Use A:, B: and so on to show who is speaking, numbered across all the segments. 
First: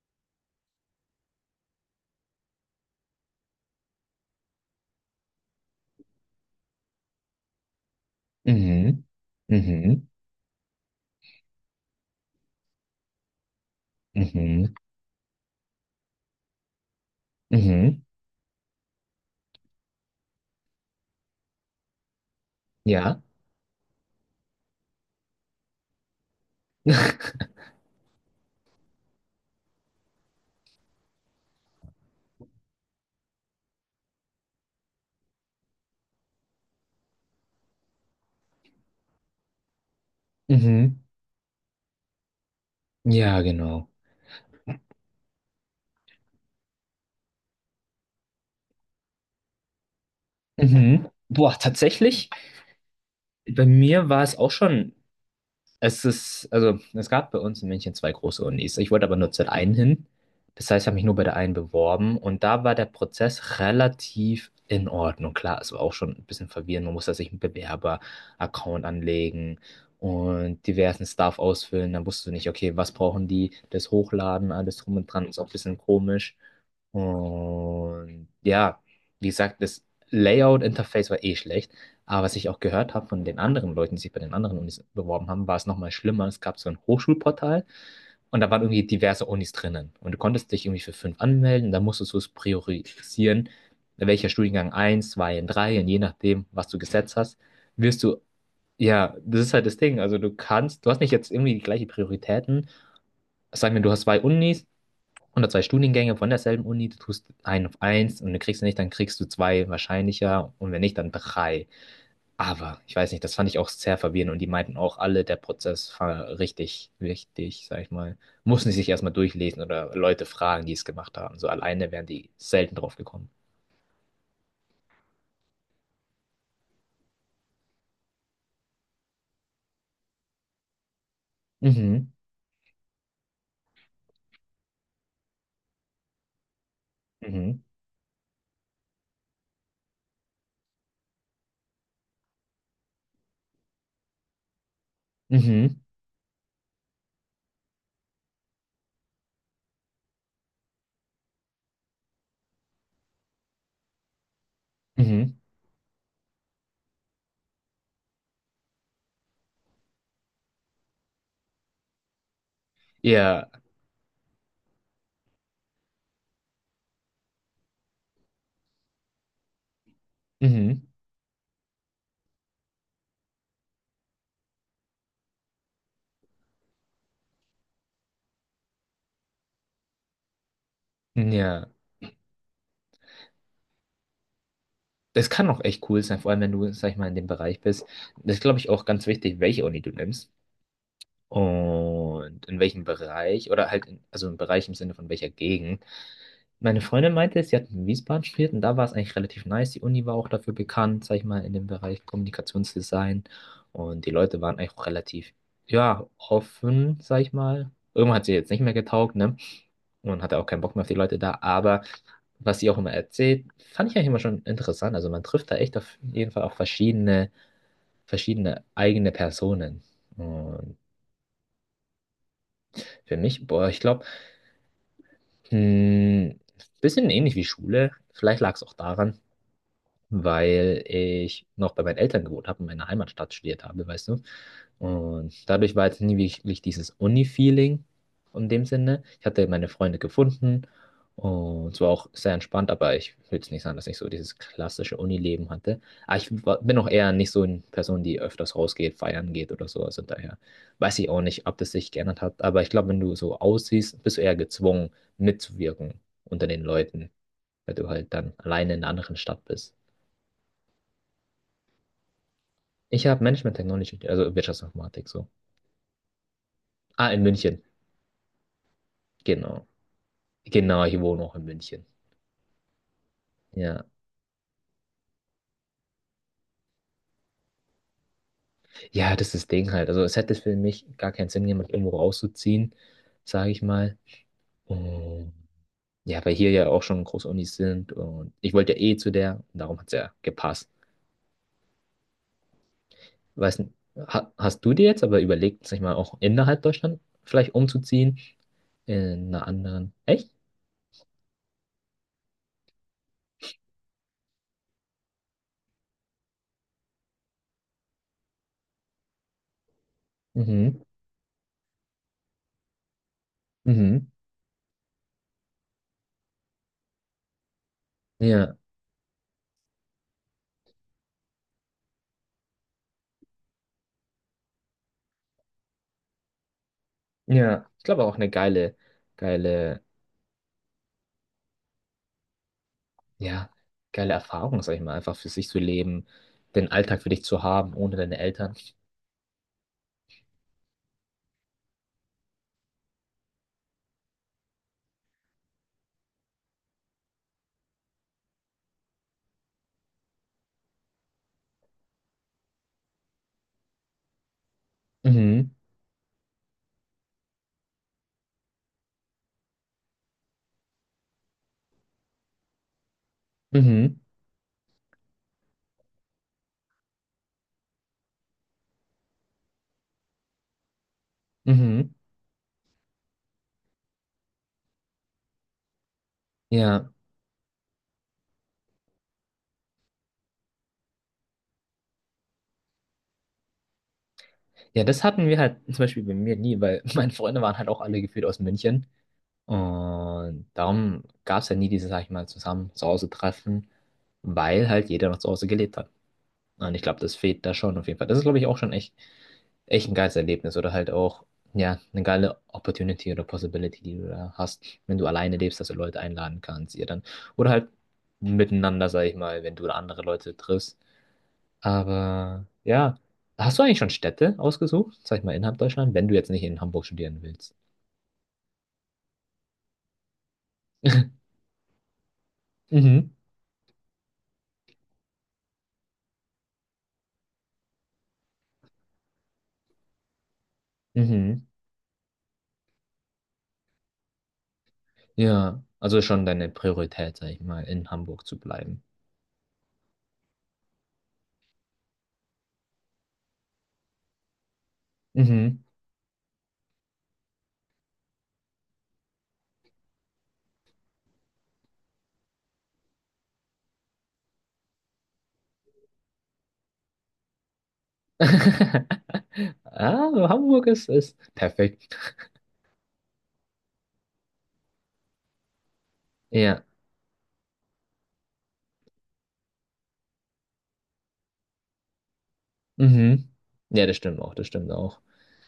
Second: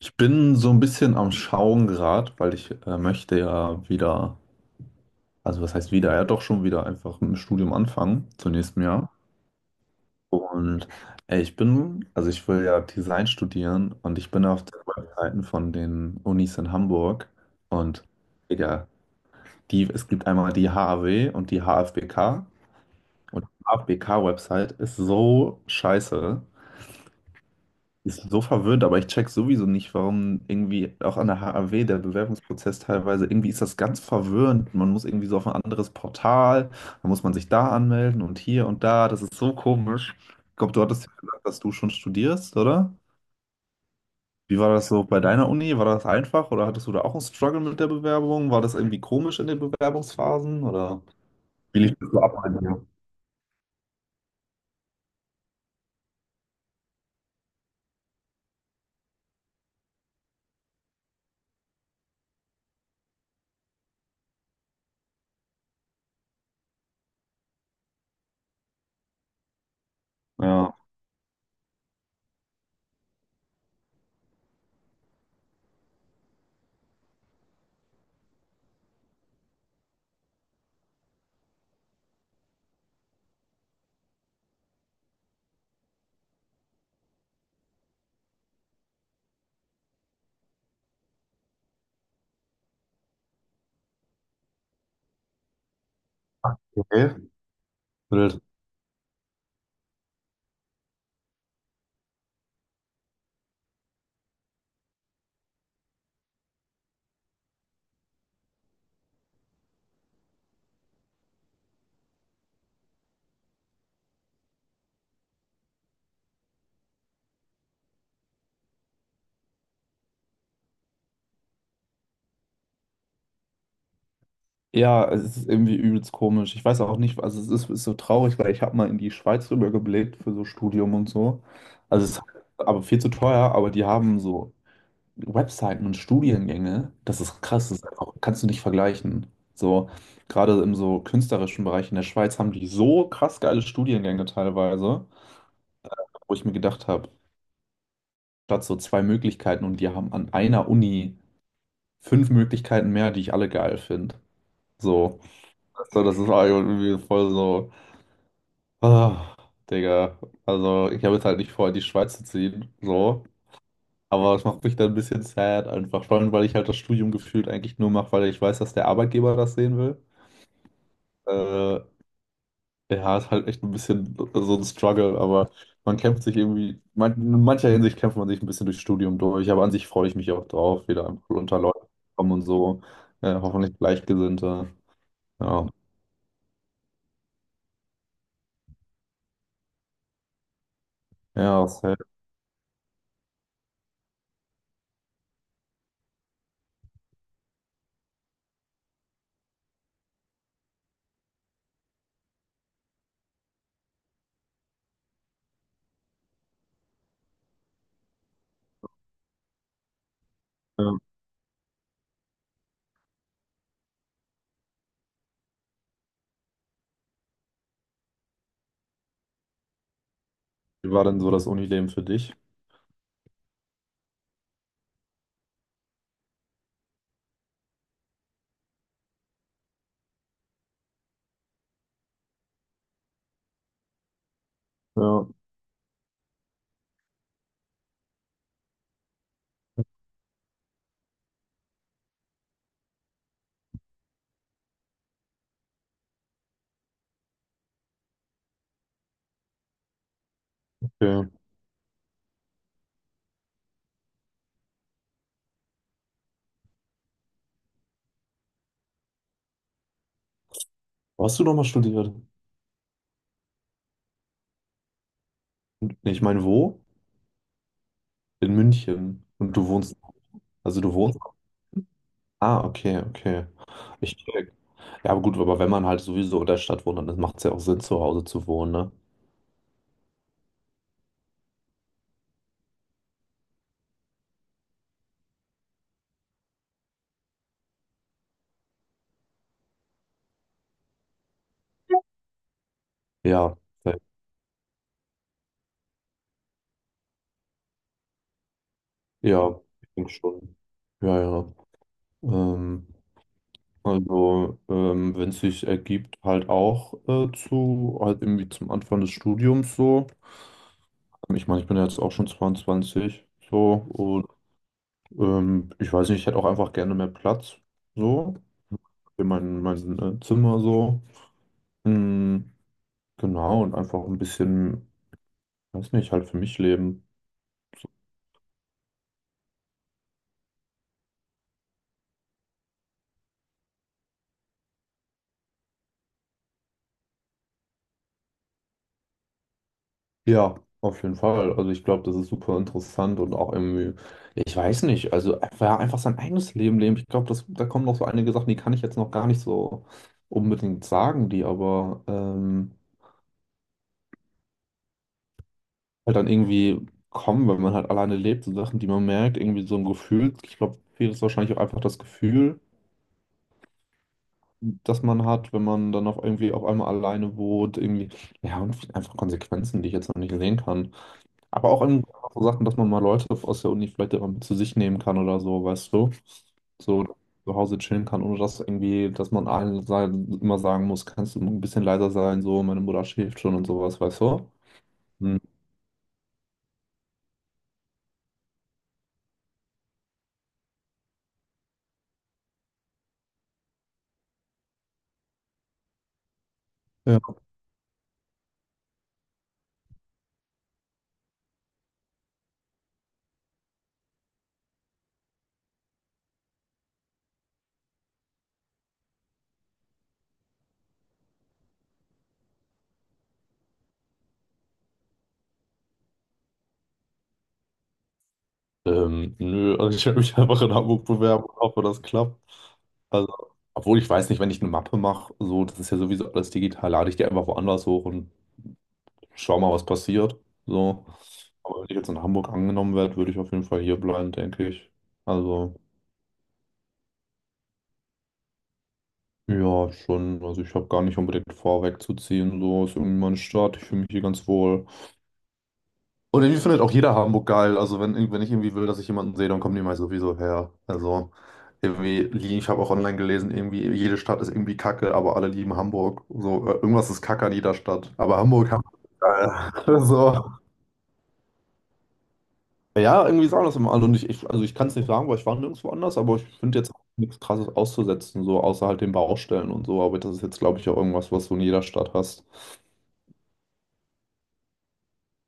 A: Ich bin so ein bisschen am Schauen gerade, weil ich möchte ja wieder, also was heißt wieder, ja doch schon wieder einfach mit dem Studium anfangen, zum nächsten
B: Mhm,
A: Jahr.
B: mhm,
A: Und ich bin, also ich will ja Design studieren und ich bin auf
B: mhm,
A: den Webseiten von den Unis in Hamburg
B: mhm,
A: und Digga, die, es gibt einmal die HAW und die HFBK
B: ja.
A: und die HFBK-Website ist so scheiße. Ist so verwirrend, aber ich check sowieso nicht, warum irgendwie auch an der HAW der Bewerbungsprozess teilweise, irgendwie ist das ganz verwirrend. Man muss irgendwie so auf ein anderes Portal, dann muss man sich da anmelden und hier und da. Das ist so komisch. Ich glaube, du
B: Mhm,
A: hattest ja gesagt, dass du schon studierst, oder?
B: ja, genau.
A: Wie war das so bei deiner Uni? War das einfach oder hattest du da auch einen Struggle mit der Bewerbung? War das irgendwie komisch in den Bewerbungsphasen oder
B: Mhm. Boah,
A: wie lief das so
B: tatsächlich,
A: ab bei dir?
B: bei mir war es auch schon Es ist, also es gab bei uns in München zwei große Unis. Ich wollte aber nur zur einen hin. Das heißt, ich habe mich nur bei der einen beworben und da war der Prozess relativ in Ordnung. Klar, es war auch schon ein bisschen verwirrend. Man musste sich einen Bewerber-Account anlegen und
A: Ja,
B: diversen Stuff ausfüllen. Dann wusstest du nicht, okay, was brauchen die, das Hochladen, alles drum und dran, ist auch ein bisschen komisch. Und ja, wie gesagt, das Layout-Interface war eh schlecht. Aber was ich auch gehört habe von den anderen Leuten, die sich bei den anderen Unis beworben haben, war es nochmal schlimmer. Es gab so ein Hochschulportal und da waren irgendwie diverse Unis drinnen. Und du konntest dich irgendwie für fünf anmelden, dann musstest du es priorisieren, welcher Studiengang eins, 2, und drei, und je nachdem, was du
A: okay.
B: gesetzt hast, wirst du,
A: Wild.
B: ja, das ist halt das Ding. Also du hast nicht jetzt irgendwie die gleichen Prioritäten. Sagen wir, du hast zwei Unis oder zwei Studiengänge von derselben Uni, du tust einen auf eins und du kriegst nicht, dann kriegst du zwei wahrscheinlicher und wenn nicht, dann drei. Aber ich weiß nicht, das fand ich auch sehr verwirrend und die meinten auch alle, der Prozess war richtig wichtig, sag ich mal. Mussten sie sich erstmal durchlesen oder Leute fragen, die es gemacht haben. So alleine wären die selten drauf gekommen.
A: Ja, es ist irgendwie übelst komisch. Ich weiß auch nicht, also es ist, ist so traurig, weil ich habe mal in die Schweiz rübergeblickt für so Studium und so. Also
B: Mhm,
A: es ist aber viel zu teuer, aber die haben so Webseiten und Studiengänge. Das ist
B: mhm,
A: krass, das ist einfach, kannst du nicht vergleichen. So, gerade im so künstlerischen Bereich in der Schweiz haben die so krass geile Studiengänge teilweise,
B: mhm,
A: wo ich mir gedacht habe, statt so zwei Möglichkeiten und die haben an einer Uni fünf Möglichkeiten mehr, die ich alle geil finde. So,
B: mhm.
A: so, das ist irgendwie voll so. Ah, Digga, also ich habe jetzt halt nicht vor, in die Schweiz zu ziehen, so.
B: Ja,
A: Aber es macht mich dann ein bisschen sad einfach, vor allem, weil ich halt das Studium gefühlt eigentlich nur mache, weil ich weiß, dass der Arbeitgeber das sehen will.
B: mhm,
A: Äh, ja, ist halt echt ein bisschen so ein Struggle, aber man kämpft sich irgendwie, man, in mancher Hinsicht kämpft man sich ein bisschen durchs Studium durch, aber an sich freue ich mich auch drauf, wieder einfach unter
B: ja.
A: Leute zu kommen und so. Hoffentlich Gleichgesinnte.
B: Das kann auch
A: Ja,
B: echt cool sein, vor allem wenn du, sag ich mal, in dem Bereich bist. Das ist, glaube ich, auch ganz wichtig, welche Uni du nimmst.
A: ja, sad.
B: Und in welchem Bereich, oder halt, also im Bereich im Sinne von welcher Gegend. Meine Freundin meinte, sie hat in Wiesbaden studiert und da war es eigentlich relativ nice. Die Uni war auch dafür bekannt, sag ich mal, in dem Bereich Kommunikationsdesign. Und die Leute waren eigentlich auch relativ, ja, offen, sag ich mal. Irgendwann hat sie jetzt nicht mehr getaugt, ne? Und hatte auch keinen Bock mehr auf die
A: Ja.
B: Leute da. Aber was sie auch immer erzählt, fand ich eigentlich immer schon interessant. Also man trifft da echt auf jeden Fall auch verschiedene eigene Personen. Und
A: Wie war denn so das Unileben für dich?
B: für mich, boah, ich glaube, Hm, bisschen ähnlich wie Schule. Vielleicht lag es auch daran, weil ich noch bei meinen Eltern gewohnt habe und in meiner Heimatstadt studiert habe, weißt du.
A: Ja,
B: Und dadurch war jetzt nie wirklich dieses Uni-Feeling in dem Sinne. Ich hatte meine Freunde gefunden und es war auch sehr entspannt, aber ich will jetzt nicht sagen, dass ich so dieses klassische Uni-Leben hatte. Aber ich bin auch eher nicht so eine Person, die öfters rausgeht, feiern geht oder so. Also daher weiß ich auch
A: okay.
B: nicht, ob das sich geändert hat. Aber ich glaube, wenn du so aussiehst, bist du eher gezwungen, mitzuwirken unter den Leuten, weil du halt dann alleine in einer anderen Stadt bist.
A: Wo hast du nochmal studiert?
B: Ich habe Management Technology, also Wirtschaftsinformatik so.
A: Nee, ich meine, wo?
B: Ah, in München.
A: In München. Und
B: Genau.
A: du wohnst. Also
B: Genau,
A: du
B: ich
A: wohnst.
B: wohne auch in München.
A: Ah, okay, okay.
B: Ja.
A: Ich check. Ja, aber gut, aber wenn man halt sowieso in der Stadt wohnt, dann macht es ja auch Sinn, zu Hause zu wohnen, ne?
B: Ja, das ist das Ding halt. Also es hätte für mich gar keinen Sinn, jemand irgendwo rauszuziehen, sage ich mal. Und ja, weil hier ja auch schon große Unis sind und ich wollte ja eh zu der, darum hat es ja gepasst.
A: Ja.
B: Weiß nicht,
A: Ja,
B: ha hast du dir jetzt aber überlegt, sag ich mal, auch innerhalb Deutschland vielleicht umzuziehen? In einer
A: ja, ich
B: anderen.
A: denke
B: Echt?
A: schon. Ja, ja. Ähm, also, wenn es sich ergibt, halt auch zu, halt irgendwie zum Anfang des Studiums so.
B: Mhm.
A: Ich meine, ich bin ja jetzt auch schon 22,
B: Mhm.
A: so. Ich weiß nicht, ich hätte auch einfach gerne mehr Platz. So.
B: Ja.
A: Für mein, mein Zimmer so. Mm, genau, und einfach ein bisschen, weiß nicht, halt für mich leben.
B: Ja. Ich glaube auch eine geile, ja, geile Erfahrung, sag ich mal, einfach für sich zu leben, den Alltag für dich zu haben, ohne deine Eltern.
A: Ja, auf jeden Fall. Also ich glaube, das ist super interessant und auch irgendwie, ich weiß nicht, also einfach, ja, einfach sein eigenes Leben leben. Ich glaube, das, da kommen noch so einige Sachen, die kann ich jetzt noch gar nicht so unbedingt sagen, die aber
B: Mhm,
A: halt dann irgendwie kommen, wenn man halt alleine lebt, so Sachen, die man merkt, irgendwie so ein Gefühl. Ich glaube, viel ist wahrscheinlich auch einfach das Gefühl
B: mhm,
A: das man hat, wenn man dann auch irgendwie auf einmal alleine wohnt, irgendwie, ja, und einfach Konsequenzen, die ich jetzt noch nicht sehen kann. Aber auch
B: mhm.
A: in so Sachen, dass man mal Leute aus der Uni vielleicht immer mit zu sich nehmen kann oder so, weißt du?
B: Ja,
A: So zu Hause chillen kann, ohne dass irgendwie, dass man allen sein, immer sagen muss, kannst du ein bisschen leiser sein, so, meine Mutter schläft schon und sowas, weißt du?
B: ja, das hatten wir
A: Hm.
B: halt zum Beispiel bei mir nie, weil meine Freunde waren halt auch alle gefühlt aus München. Und darum gab es ja nie dieses, sag ich mal, zusammen zu Hause treffen, weil halt jeder noch zu Hause gelebt hat. Und ich glaube, das
A: Ja.
B: fehlt da schon auf jeden Fall. Das ist, glaube ich, auch schon echt, echt ein geiles Erlebnis oder halt auch, ja, eine geile Opportunity oder Possibility, die du da hast, wenn du alleine lebst, dass du Leute einladen kannst, ihr dann. Oder halt miteinander, sag ich mal, wenn du andere Leute triffst. Aber ja, hast du eigentlich schon Städte ausgesucht, sag ich mal, innerhalb Deutschland, wenn du jetzt nicht in Hamburg studieren willst?
A: Nö, also ich werde mich einfach in Hamburg bewerben und hoffe, das klappt.
B: Mhm.
A: Also, obwohl ich weiß nicht, wenn ich eine Mappe mache, so, das ist ja sowieso alles digital, lade ich die einfach woanders hoch und schau mal, was passiert. So.
B: Mhm.
A: Aber wenn ich jetzt in Hamburg angenommen werde, würde ich auf jeden Fall hier bleiben, denke ich.
B: Ja,
A: Also,
B: also schon deine Priorität, sag ich mal, in Hamburg zu bleiben.
A: ja, schon. Also ich habe gar nicht unbedingt vor, wegzuziehen. So ist irgendwie meine Stadt. Ich fühle mich hier ganz wohl.
B: Mhm.
A: Und irgendwie findet auch jeder Hamburg geil. Also wenn, wenn ich irgendwie will, dass ich jemanden sehe, dann kommen die mal sowieso her. Also irgendwie, ich habe auch online gelesen, irgendwie jede Stadt ist irgendwie kacke, aber alle lieben Hamburg. So, irgendwas ist kacke an jeder Stadt. Aber Hamburg, Hamburg ist geil.
B: Ah, so
A: So.
B: Hamburg ist perfekt.
A: Ja, irgendwie sagen das immer alle. Und ich, also ich kann es nicht sagen, weil ich war nirgendwo anders, aber ich
B: Ja.
A: finde jetzt auch nichts Krasses auszusetzen, so außer halt den Baustellen und so. Aber das ist jetzt, glaube ich, auch irgendwas, was du in jeder Stadt hast.
B: Mhm. Ja, das stimmt auch, das stimmt auch.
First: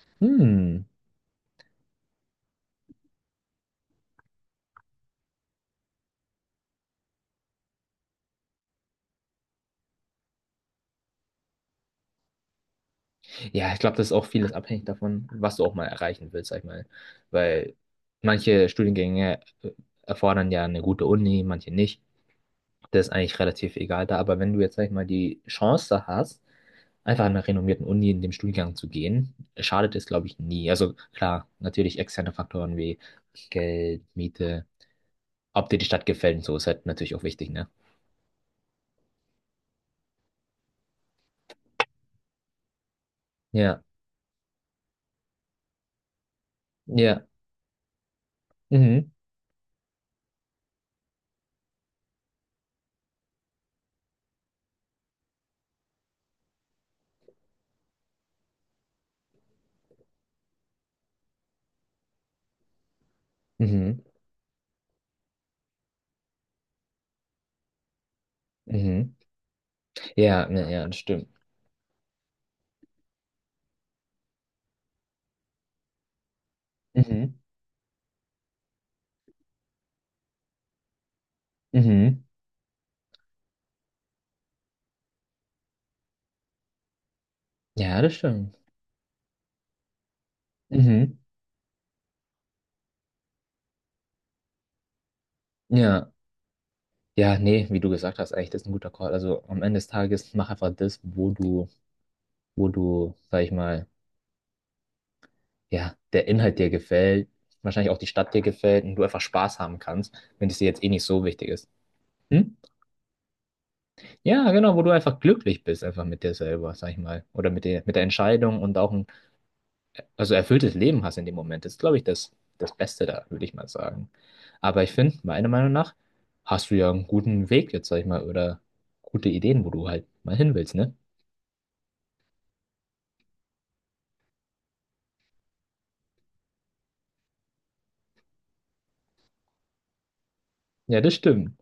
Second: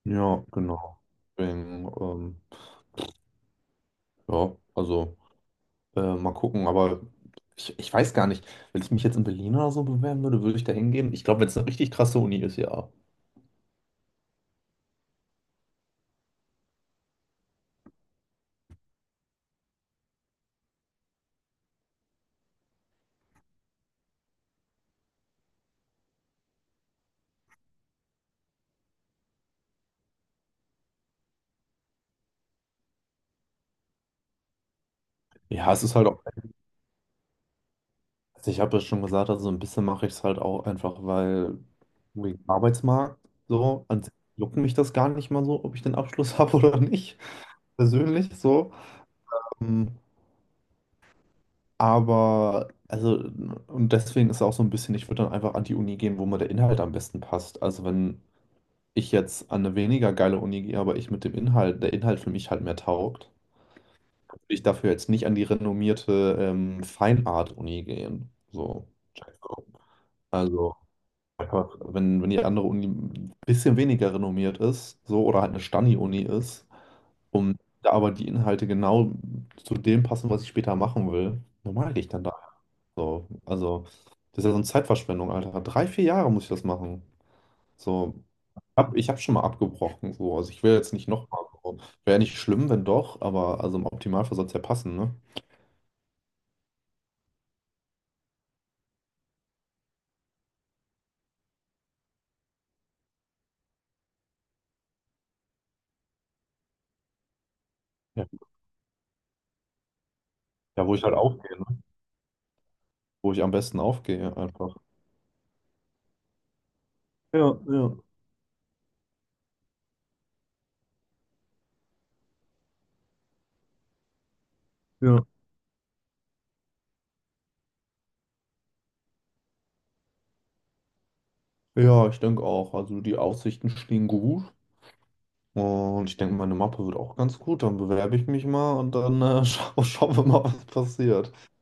A: Ja,
B: Hm.
A: genau. Deswegen, ja, also. Mal gucken, aber ich weiß gar nicht, wenn ich mich jetzt in Berlin oder so bewerben würde, würde ich da hingehen? Ich glaube, wenn es eine richtig krasse Uni ist, ja.
B: Ja, ich glaube, das ist auch vieles abhängig davon, was du auch mal erreichen willst, sag ich mal. Weil manche Studiengänge erfordern ja eine gute Uni, manche nicht. Das ist eigentlich relativ egal da. Aber wenn du jetzt, sag ich mal, die Chance hast, einfach an einer renommierten Uni in dem Studiengang zu gehen, schadet es, glaube ich, nie. Also klar, natürlich externe Faktoren wie Geld, Miete, ob
A: Ja,
B: dir
A: es
B: die
A: ist
B: Stadt
A: halt auch,
B: gefällt und so ist halt natürlich auch wichtig, ne?
A: also ich habe ja schon gesagt, also so ein bisschen mache ich es halt auch einfach, weil wegen Arbeitsmarkt
B: Ja,
A: so, an sich juckt mich das gar nicht mal so, ob ich den Abschluss habe oder nicht,
B: ja,
A: persönlich so.
B: mhm,
A: Ähm, Aber, also, und deswegen ist auch so ein bisschen, ich würde dann einfach an die Uni gehen, wo mir der Inhalt am besten passt. Also wenn ich jetzt an eine weniger geile Uni gehe, aber ich mit dem Inhalt, der Inhalt für mich halt mehr taugt,
B: mhm,
A: würde ich dafür jetzt nicht an die renommierte Fine Art uni gehen. So,
B: mhm. Ja, ja,
A: also
B: ja, das stimmt.
A: einfach, wenn, wenn die andere Uni ein bisschen weniger renommiert ist, so, oder halt eine Stani-Uni ist,
B: Mhm,
A: um da aber die Inhalte genau zu dem passen, was ich später machen will, normal gehe ich
B: mhm.
A: dann da. So, also, das ist ja so eine Zeitverschwendung, Alter. Drei, vier Jahre muss ich das machen.
B: Ja,
A: So,
B: das stimmt.
A: ich habe schon mal abgebrochen, so. Also ich will jetzt nicht
B: Mhm.
A: nochmal. So. Wäre nicht schlimm, wenn doch, aber also im Optimalfall soll es ja passen, ne?
B: Ja, ja, nee, wie du gesagt hast, eigentlich, das ist ein guter Call. Also am Ende des Tages mach einfach das, wo du, sag ich mal, ja, der Inhalt dir gefällt, wahrscheinlich auch die
A: Ja,
B: Stadt dir gefällt und du einfach Spaß haben kannst, wenn es dir jetzt
A: ja,
B: eh
A: wo ich
B: nicht
A: halt
B: so wichtig
A: aufgehe, ne?
B: ist. Hm?
A: Wo ich am besten aufgehe,
B: Ja, genau,
A: einfach.
B: wo du einfach glücklich bist, einfach mit dir selber, sag ich mal.
A: Ja,
B: Oder mit der, mit
A: ja,
B: der Entscheidung und auch also erfülltes Leben hast in dem Moment, ist, glaube ich, das Beste da, würde ich mal sagen. Aber ich finde,
A: ja.
B: meiner Meinung nach, hast du ja einen guten Weg jetzt, sag ich mal, oder gute Ideen, wo du halt mal hin willst, ne?
A: Ja, ich denke auch. Also die Aussichten stehen gut. Und ich denke, meine Mappe wird auch ganz gut. Dann bewerbe ich mich mal und dann schauen wir mal, was
B: Ja, das
A: passiert.
B: stimmt.